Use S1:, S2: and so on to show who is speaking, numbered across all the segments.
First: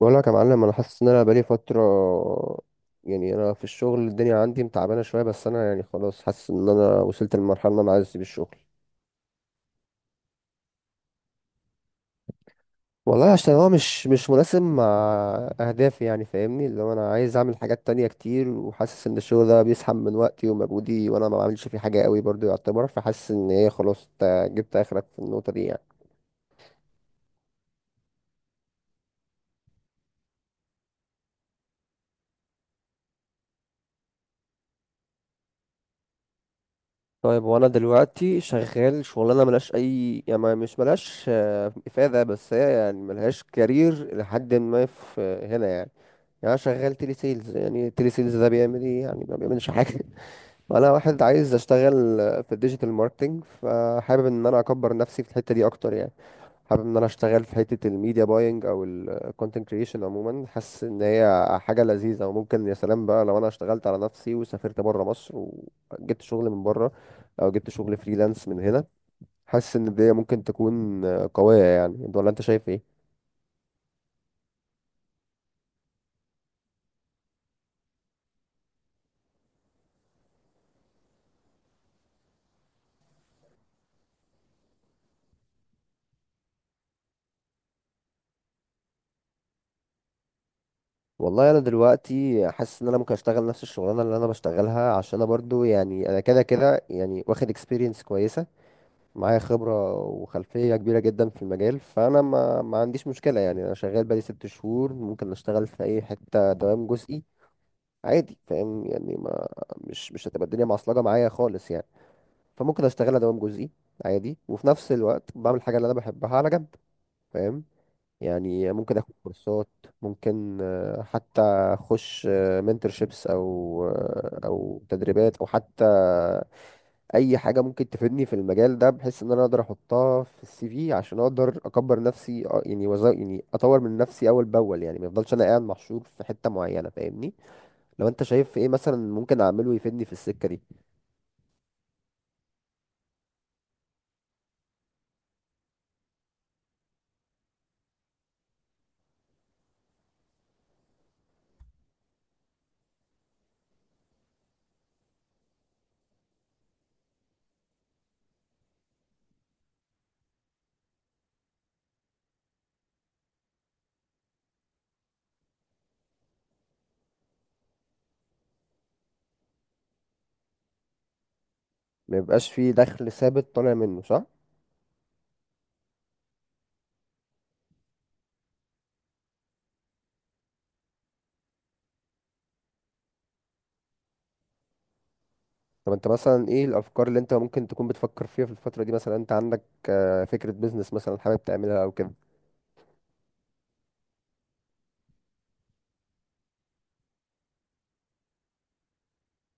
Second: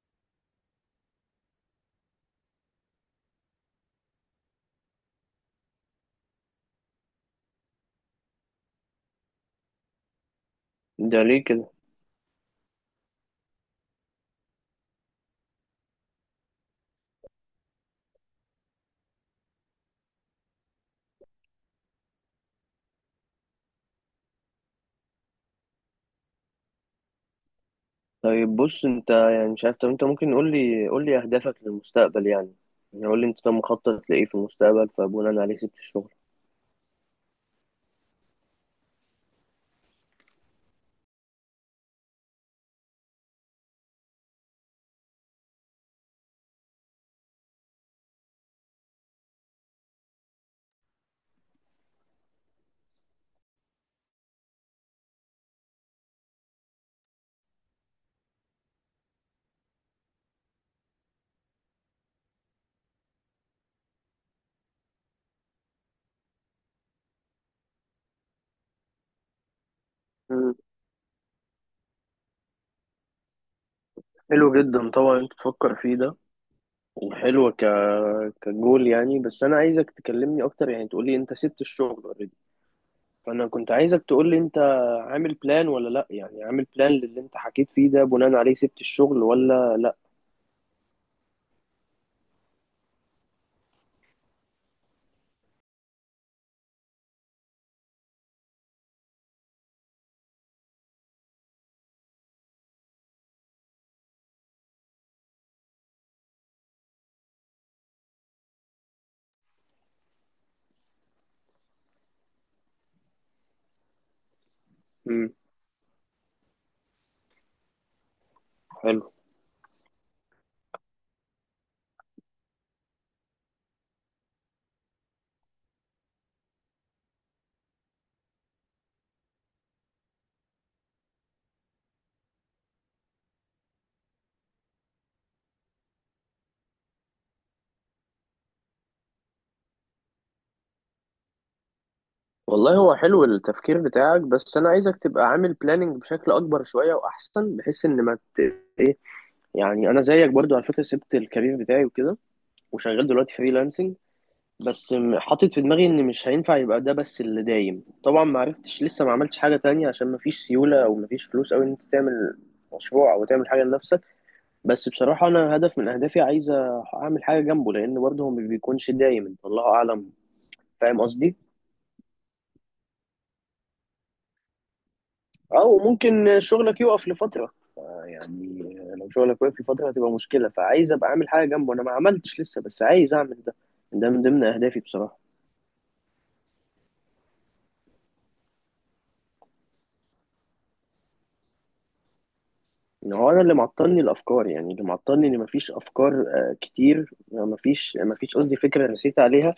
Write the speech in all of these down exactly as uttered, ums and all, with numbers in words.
S1: بقول لك يا معلم، انا حاسس ان انا بقالي فتره، يعني انا في الشغل الدنيا عندي متعبانه شويه، بس انا يعني خلاص حاسس ان انا وصلت للمرحله اللي انا عايز اسيب الشغل.
S2: ده ليه كده؟
S1: والله عشان هو مش مش مناسب مع اهدافي، يعني فاهمني، اللي هو انا عايز اعمل حاجات تانية كتير، وحاسس ان الشغل ده بيسحب من وقتي ومجهودي وانا ما بعملش فيه حاجه قوي برضو يعتبر، فحاسس ان هي خلاص إنت جبت اخرك في النقطه دي يعني.
S2: طيب بص، انت يعني مش عارف. طب انت ممكن قول لي قول لي اهدافك للمستقبل يعني. يعني قول لي انت طب مخطط لايه في المستقبل، فبناء عليه سبت الشغل.
S1: طيب وانا دلوقتي شغال شغلانه ملهاش اي، يعني ما- مش ملهاش آه، افاده، بس هي يعني ملهاش كارير لحد ما في آه، هنا يعني. يعني انا شغال تيلي سيلز، يعني تيلي سيلز ده بيعمل ايه؟ يعني ما بيعملش حاجه وانا واحد عايز اشتغل آه، في الديجيتال ماركتنج، فحابب ان انا اكبر نفسي في الحته دي اكتر يعني. حابب ان انا اشتغل في حتة الميديا باينج او الكونتنت كريشن عموما، حاسس ان هي حاجة لذيذة. وممكن يا سلام بقى لو انا اشتغلت على نفسي وسافرت بره مصر وجبت شغل من بره، او جبت شغل فريلانس من هنا، حاسس ان دي ممكن
S2: مم.
S1: تكون قوية، يعني انت ولا انت شايف ايه؟
S2: حلو جدا. طبعا انت تفكر فيه ده، وحلو ك كجول يعني. بس انا عايزك تكلمني اكتر، يعني تقول لي انت سبت الشغل اوريدي. فانا كنت عايزك تقول لي انت عامل بلان ولا لا، يعني عامل بلان للي انت حكيت فيه ده بناء عليه سبت الشغل ولا لا.
S1: والله انا دلوقتي حاسس ان انا ممكن اشتغل نفس الشغلانه اللي انا بشتغلها، عشان انا برضو يعني انا كده كده يعني واخد اكسبيرينس كويسه معايا، خبرة وخلفية كبيرة جدا في المجال. فأنا ما, ما عنديش مشكلة، يعني أنا شغال بقالي ست شهور، ممكن أشتغل في أي حتة دوام جزئي عادي، فاهم يعني؟ ما مش مش هتبقى الدنيا معصلجة معايا خالص يعني، فممكن أشتغلها دوام جزئي عادي، وفي نفس الوقت
S2: امم
S1: بعمل حاجة اللي أنا بحبها على جنب، فاهم؟ يعني ممكن
S2: حلو.
S1: آخد كورسات، ممكن آه، حتى أخش منتورشيبس، أو آه، أو تدريبات، أو حتى اي حاجه ممكن تفيدني في المجال ده، بحيث ان انا اقدر احطها في السي في عشان اقدر اكبر نفسي، أ- يعني وز... يعني اطور من نفسي اول باول، يعني ما يفضلش انا قاعد محشور في حته معينه، فاهمني؟ لو انت شايف ايه مثلا ممكن اعمله يفيدني في السكه دي.
S2: والله هو حلو التفكير بتاعك، بس انا عايزك تبقى عامل بلاننج بشكل اكبر شويه واحسن، بحيث ان ما ت... يعني انا زيك برضو على فكره سبت الكارير بتاعي وكده، وشغال دلوقتي فريلانسنج. بس م- حاطط في دماغي ان مش هينفع يبقى ده بس اللي دايم. طبعا ما عرفتش لسه، ما عملتش حاجه تانية عشان ما فيش سيوله، او ما فيش فلوس قوي ان انت تعمل مشروع او تعمل حاجه لنفسك. بس بصراحه انا هدف من اهدافي عايز اعمل حاجه جنبه، لان برضه هو ما بيكونش دايم. انت الله اعلم، فاهم قصدي؟
S1: ما يبقاش في دخل ثابت طالع منه، صح.
S2: او ممكن شغلك يقف لفتره يعني. لو شغلك واقف في فترة هتبقى مشكلة، فعايز أبقى أعمل حاجة جنبه. أنا ما عملتش لسه بس عايز أعمل ده. ده من ضمن أهدافي بصراحة.
S1: طب انت مثلا ايه الافكار اللي انت ممكن تكون بتفكر فيها في الفتره دي؟ مثلا انت عندك آه، فكره بيزنس مثلا حابب تعملها او كده؟
S2: إن هو أنا اللي معطلني الأفكار، يعني اللي معطلني إن مفيش أفكار آه، كتير. مفيش مفيش قصدي فكرة رسيت عليها.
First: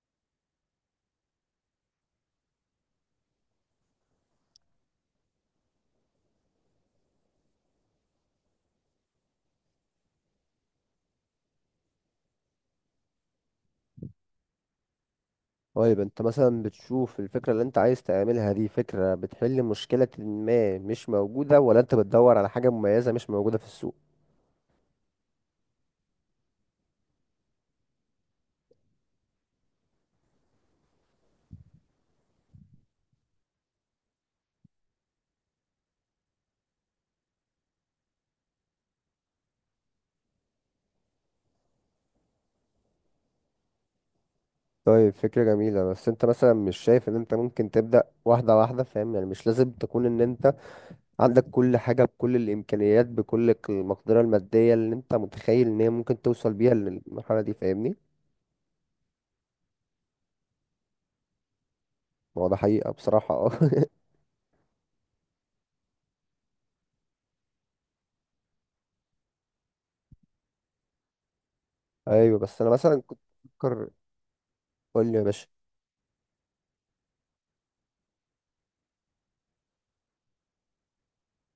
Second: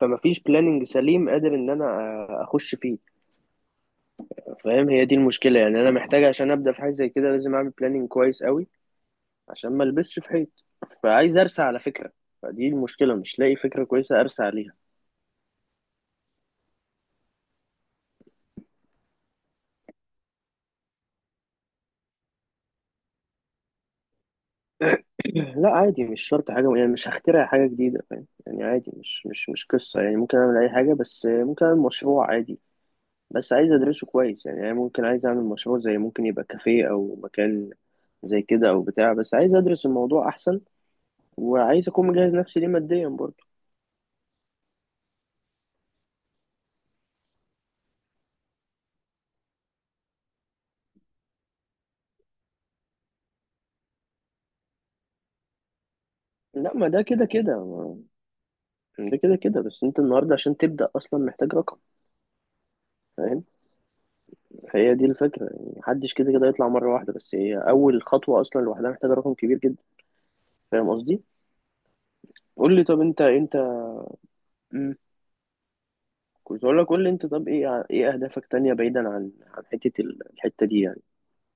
S2: فمفيش بلاننج سليم قادر إن أنا آه، أخش فيه. فاهم؟ هي دي المشكلة يعني. أنا محتاج عشان أبدأ في حاجة زي كده لازم أعمل بلاننج كويس قوي عشان ما ألبسش في حيط. فعايز أرسى على فكرة، فدي المشكلة. مش لاقي فكرة كويسة أرسى عليها.
S1: طيب انت مثلا بتشوف الفكرة اللي انت عايز تعملها دي فكرة بتحل مشكلة ما مش موجودة، ولا انت بتدور على حاجة مميزة مش موجودة في السوق؟
S2: لا عادي، مش شرط حاجة يعني. مش هخترع حاجة جديدة، فاهم يعني؟ عادي، مش مش مش قصة يعني. ممكن أعمل أي حاجة، بس ممكن أعمل مشروع عادي بس عايز أدرسه كويس. يعني أنا ممكن عايز أعمل مشروع زي، ممكن يبقى كافيه أو مكان زي كده أو بتاع، بس عايز أدرس الموضوع أحسن، وعايز أكون مجهز نفسي ليه ماديا برضه.
S1: طيب فكرة جميلة، بس انت مثلا مش شايف ان انت ممكن تبدأ واحدة واحدة؟ فاهم يعني؟ مش لازم تكون ان انت عندك كل حاجة، بكل الامكانيات، بكل ك- المقدرة المادية اللي انت متخيل ان هي ممكن توصل بيها
S2: لا، ما ده كده
S1: للمرحلة دي،
S2: كده
S1: فاهمني؟
S2: ما- ده كده كده. بس أنت النهاردة عشان تبدأ أصلا محتاج رقم.
S1: ما هو ده حقيقة بصراحة،
S2: فاهم؟
S1: اه
S2: هي دي الفكرة يعني. محدش كده كده يطلع مرة واحدة، بس هي أول خطوة أصلا لوحدها محتاجة رقم كبير جدا. فاهم قصدي؟
S1: ايوه بس انا
S2: قول لي
S1: مثلا
S2: طب
S1: كنت
S2: أنت أنت.
S1: بفكر. قول لي يا باشا.
S2: كنت اقول لك قول لي انت طب ايه ع- ايه اهدافك تانية، بعيدا عن عن حتة ال- الحتة دي يعني.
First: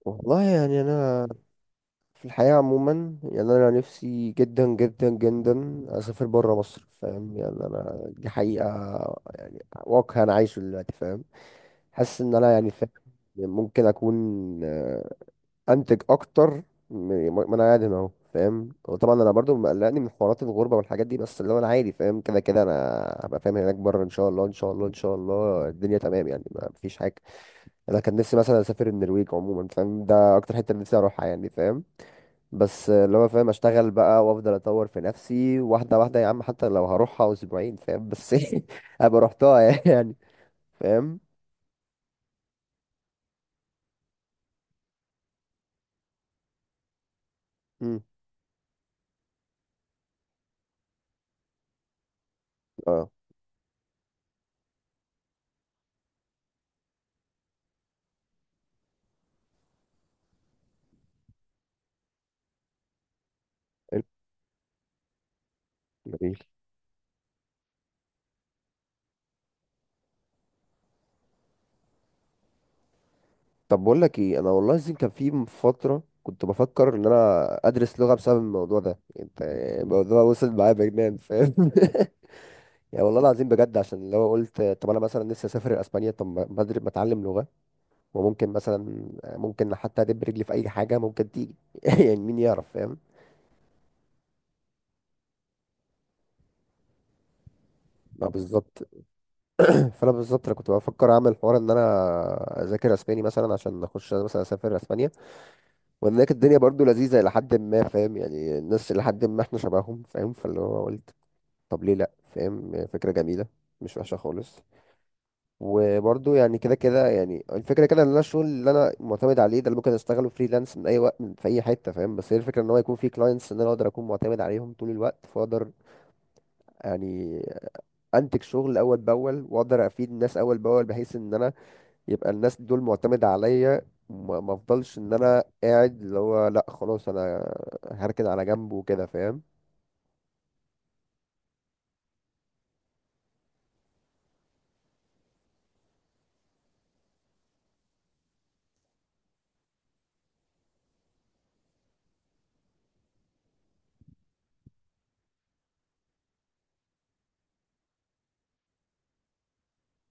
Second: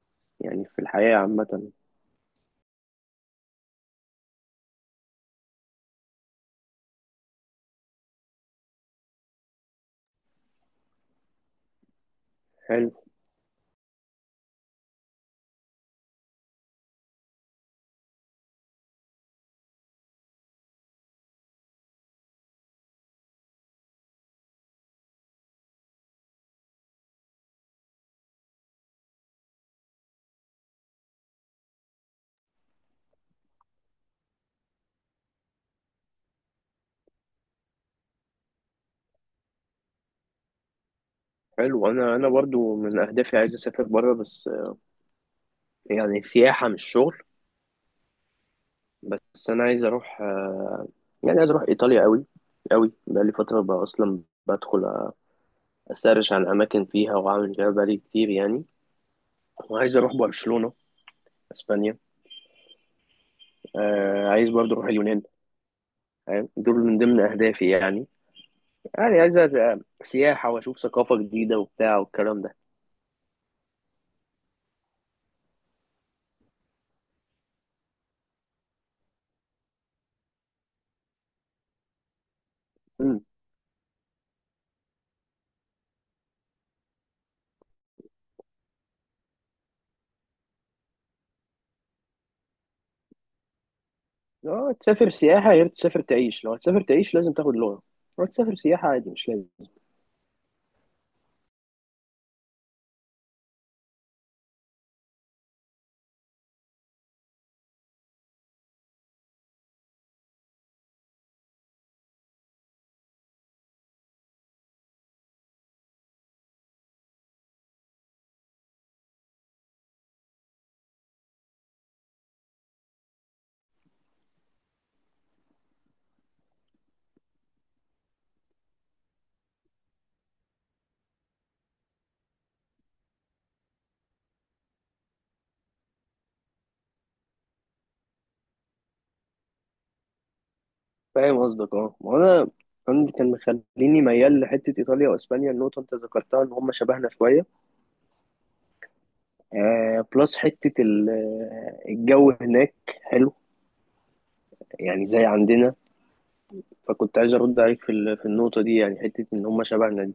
S1: والله
S2: يعني في
S1: يعني
S2: الحياة
S1: انا
S2: عامة.
S1: في الحياة عموما، يعني أنا نفسي جدا جدا جدا أسافر برا مصر، فاهم يعني؟ أنا دي حقيقة، يعني واقع أنا عايشه دلوقتي، فاهم؟ حاسس إن أنا يعني، فاهم،
S2: حلو.
S1: ممكن أكون آه، أنتج أكتر. م- ما أنا قاعد هنا أهو، فاهم؟ وطبعا أنا برضو مقلقني من حوارات الغربة والحاجات دي، بس اللي هو أنا عادي، فاهم كده كده أنا هبقى فاهم هناك برا إن شاء الله، إن شاء الله إن شاء الله الدنيا تمام، يعني ما فيش حاجة. أنا كان نفسي مثلا أسافر النرويج عموما، فاهم؟ ده أكتر حتة نفسي أروحها يعني، فاهم؟ بس اللي هو فاهم، اشتغل بقى وافضل اطور في نفسي واحده واحده يا عم، حتى لو هروحها اسبوعين، فاهم؟ بس ابقى رحتها يعني، فاهم.
S2: حلو، انا انا برضو من اهدافي عايز اسافر بره، بس آه، يعني سياحة مش شغل.
S1: مم.
S2: بس انا عايز اروح آه، يعني عايز اروح ايطاليا قوي قوي.
S1: اه
S2: بقالي فترة بقى اصلا بدخل اسرش عن اماكن فيها واعمل فيها بقالي كتير يعني. وعايز اروح برشلونة، اسبانيا.
S1: حلو،
S2: آه عايز برضو اروح اليونان.
S1: جميل.
S2: فاهم؟ دول من ضمن اهدافي يعني. يعني عايز أ- سياحة، واشوف ثقافة جديدة وبتاع والكلام ده.
S1: طب بقول لك ايه، انا والله العظيم كان في فتره كنت بفكر ان انا ادرس لغه بسبب الموضوع ده. انت الموضوع وصل معايا بجنان، فاهم يعني
S2: مم.
S1: والله العظيم بجد، عشان لو قلت طب انا مثلا نفسي اسافر اسبانيا، طب ما ما أدر- ما اتعلم لغه. وممكن مثلا، ممكن حتى ادب رجلي في اي حاجه ممكن تيجي يعني مين يعرف، فاهم؟
S2: اه، تسافر سياحة غير تسافر تعيش. لو هتسافر تعيش لازم تاخد لغة، لو
S1: ما
S2: هتسافر سياحة
S1: بالظبط.
S2: عادي مش لازم.
S1: فانا بالظبط انا كنت بفكر اعمل حوار ان انا اذاكر اسباني مثلا عشان اخش مثلا اسافر اسبانيا، وان هناك الدنيا برضو لذيذه الى حد ما، فاهم يعني، الناس الى حد ما احنا شبههم، فاهم. فاللي هو قلت، طب ليه لا، فاهم؟ فكره جميله، مش وحشه خالص. وبرضو يعني كده كده، يعني الفكره كده ان انا الشغل اللي انا معتمد عليه ده اللي ممكن اشتغله فريلانس من اي وقت، من في اي حته، فاهم. بس هي الفكره ان هو يكون في كلاينتس ان انا اقدر اكون معتمد عليهم طول الوقت، فاقدر يعني انتج شغل اول باول، واقدر افيد الناس اول باول، بحيث ان انا يبقى الناس دول معتمدة عليا، ما ما افضلش ان انا قاعد اللي هو لا خلاص انا هركن على جنب وكده، فاهم.
S2: فاهم قصدك، اه. ما انا أنا كان مخليني ميال لحتة إيطاليا وأسبانيا. النقطة أنت ذكرتها إن هم شبهنا شوية. آه بلس حتة ال- آه، الجو هناك حلو يعني زي عندنا. فكنت عايز أرد عليك في ال- في النقطة دي يعني، حتة إن هم شبهنا دي.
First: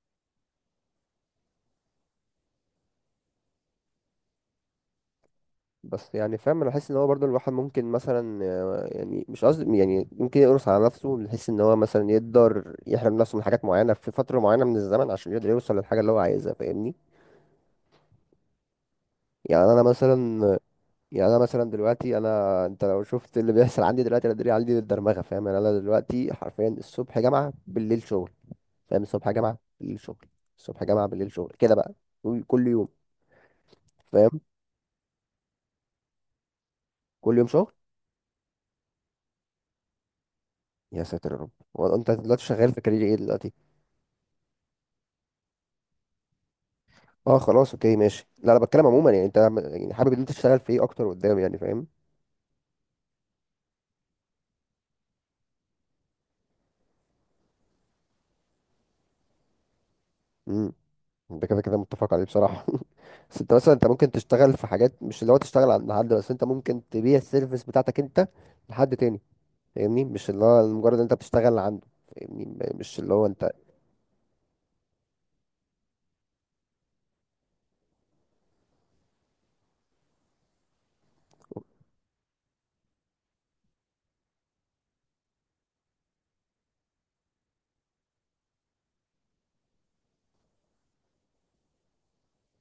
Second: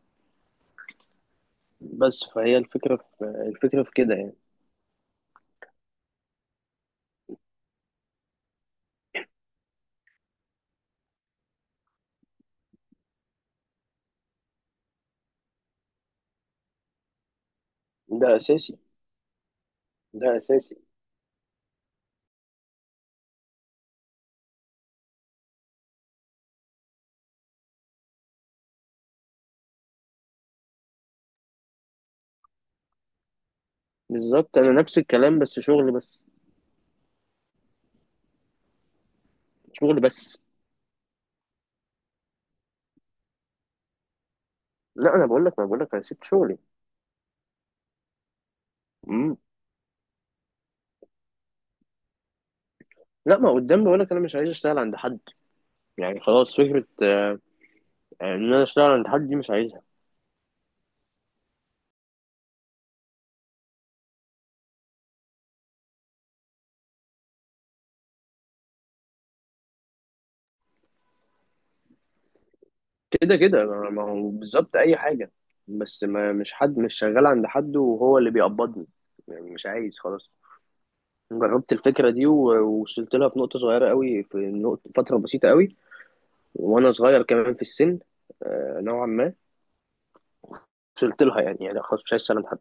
S2: بس فهي الفكرة في الفكرة في كده يعني.
S1: بس يعني فاهم، انا بحس ان هو برضو الواحد ممكن مثلا آه، يعني مش قصدي، يعني ممكن يقرص على نفسه، من حيث ان هو مثلا يقدر يحرم نفسه من حاجات معينة في فترة معينة من الزمن، عشان يقدر يوصل للحاجة اللي هو عايزها، فاهمني؟
S2: ده أساسي.
S1: يعني انا
S2: ده
S1: مثلا،
S2: أساسي.
S1: يعني انا مثلا دلوقتي، انا انت لو شفت اللي بيحصل عندي دلوقتي، انا دلوقتي عندي الدرمغة، فاهم يعني؟ انا دلوقتي حرفيا الصبح جامعة بالليل شغل، فاهم؟ الصبح جامعة بالليل شغل. الصبح جامعة بالليل شغل كده بقى، كل كل يوم، فاهم؟
S2: بالظبط، أنا نفس الكلام بس شغل بس.
S1: كل يوم شغل.
S2: شغل بس.
S1: يا ساتر يا رب. هو انت دلوقتي شغال في كارير ايه دلوقتي؟
S2: لا انا بقول لك ما بقول لك انا سبت شغلي.
S1: اه خلاص، اوكي، ماشي. لا انا بتكلم عموما يعني،
S2: امم
S1: انت عم- يعني حابب ان انت تشتغل في ايه اكتر قدام يعني، فاهم؟
S2: لا ما قدام. بقول لك انا مش عايز اشتغل عند حد. يعني خلاص فكره آه، ان انا اشتغل عند حد دي مش عايزها.
S1: امم، ده كده كده متفق عليه بصراحة بس انت مثلا انت ممكن تشتغل في حاجات، مش اللي هو تشتغل عند حد، بس انت ممكن تبيع السيرفيس بتاعتك انت لحد تاني، فاهمني؟ مش اللي هو مجرد انت بتشتغل عنده، فاهمني، م- مش اللي هو
S2: كده
S1: انت.
S2: كده ما ما هو بالظبط اي حاجه، بس ما مش حد مش شغال عند حد وهو اللي بيقبضني. يعني مش عايز، خلاص جربت الفكره دي و- ووصلت لها في نقطه صغيره قوي. في نقطه فتره بسيطه قوي وانا صغير كمان في السن آه، نوعا ما. وصلت لها يعني يعني خلاص مش عايز اشتغل عند حد،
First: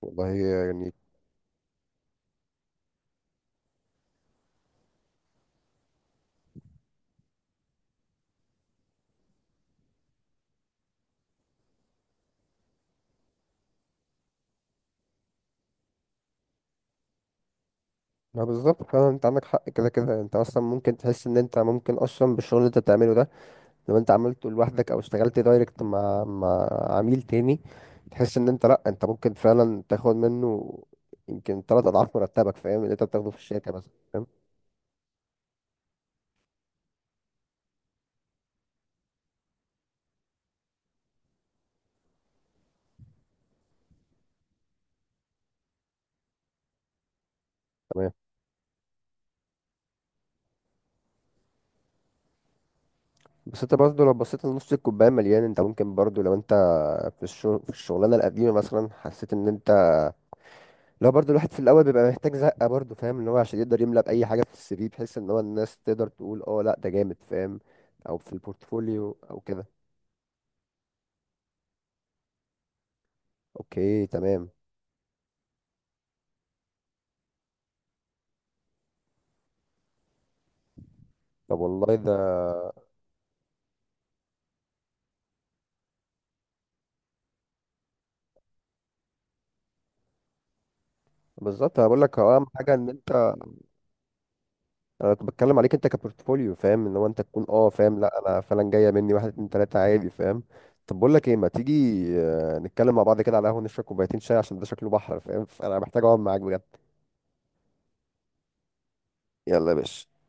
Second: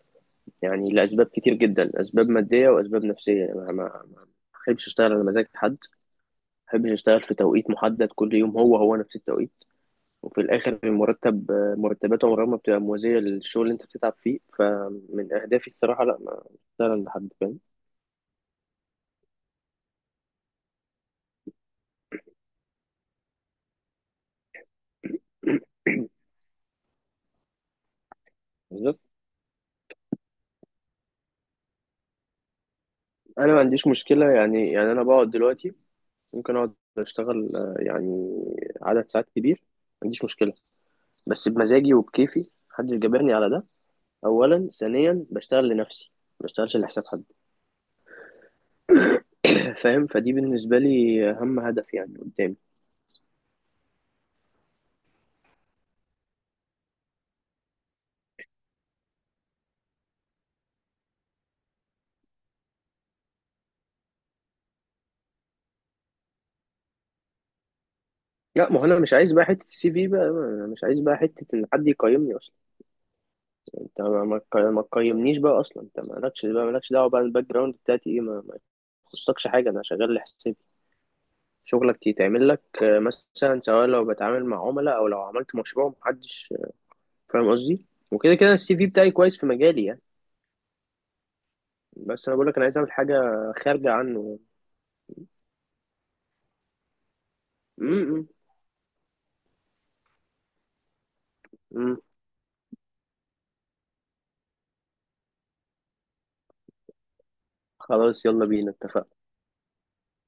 S1: والله
S2: يعني
S1: يعني
S2: لأسباب كتير جدا. أسباب مادية وأسباب نفسية، يعني ما ما ما بحبش أشتغل على مزاج حد. ما بحبش أشتغل في توقيت محدد كل يوم هو هو نفس التوقيت. وفي الآخر المرتب، مرتبات عمرها ما بتبقى موازية للشغل اللي أنت بتتعب فيه. فمن أهدافي الصراحة لا ما أشتغل عند حد، فاهم؟
S1: ما بالظبط، فعلا انت عندك حق، كده كده انت اصلا ممكن تحس ان انت ممكن اصلا بالشغل اللي انت بتعمله ده، لو انت عملته لوحدك او اشتغلت دايركت مع مع عميل تاني، تحس ان انت لا
S2: بالظبط.
S1: انت ممكن فعلا تاخد منه يمكن تلات اضعاف مرتبك، فاهم، اللي انت بتاخده في
S2: أنا ما
S1: الشركه
S2: عنديش
S1: مثلا، فاهم؟
S2: مشكلة يعني يعني أنا بقعد دلوقتي، ممكن أقعد أشتغل آه، يعني عدد ساعات كبير ما عنديش مشكلة، بس بمزاجي وبكيفي محدش جبرني على ده. أولا. ثانيا بشتغل لنفسي ما بشتغلش لحساب حد.
S1: تمام.
S2: فاهم؟ فدي بالنسبة لي أهم هدف يعني قدامي.
S1: بس انت برضه لو بصيت لنص الكوبايه مليان، انت ممكن برضه لو انت في الشغل في الشغلانه القديمه مثلا حسيت ان انت، لا برضو الواحد في الاول بيبقى محتاج زقه برضو، فاهم، ان هو عشان يقدر يملى باي حاجه في السي في، بحيث ان هو الناس تقدر تقول اه لا ده جامد، فاهم، او في
S2: لا ما هو أنا مش
S1: البورتفوليو
S2: عايز
S1: او
S2: بقى حتة
S1: كده.
S2: السي في بقى. أنا مش عايز بقى حتة إن حد يقيمني أصلا. أنت
S1: اوكي
S2: ما ما
S1: تمام.
S2: تق- ما تقيمنيش بقى أصلا. أنت مالكش بقى مالكش دعوة بقى. الباك جراوند بتاعتي إيه ما, ما يخصكش حاجة. أنا شغال لحسابي.
S1: طب والله
S2: شغلك
S1: ده
S2: يتعمل لك آه، مثلا، سواء لو بتعامل مع عملاء أو لو عملت مشروع محدش. فاهم قصدي؟ وكده كده السي في بتاعي كويس في مجالي يعني.
S1: بالظبط، انا بقول لك
S2: بس أنا
S1: هو اهم
S2: بقول لك أنا
S1: حاجه
S2: عايز
S1: ان
S2: أعمل
S1: انت،
S2: حاجة خارجة عنه.
S1: انا كنت بتكلم عليك انت كبورتفوليو، فاهم، ان هو انت تكون اه
S2: م
S1: فاهم، لا
S2: -م.
S1: انا فعلا جايه مني واحد اتنين تلاته عادي، فاهم. طب بقول لك ايه، ما
S2: م.
S1: تيجي آه، نتكلم مع بعض كده على قهوه، نشرب كوبايتين شاي، عشان ده شكله بحر، فاهم؟ فانا محتاج اقعد معاك بجد.
S2: خلاص يلا بينا اتفقنا.
S1: يلا يا باشا.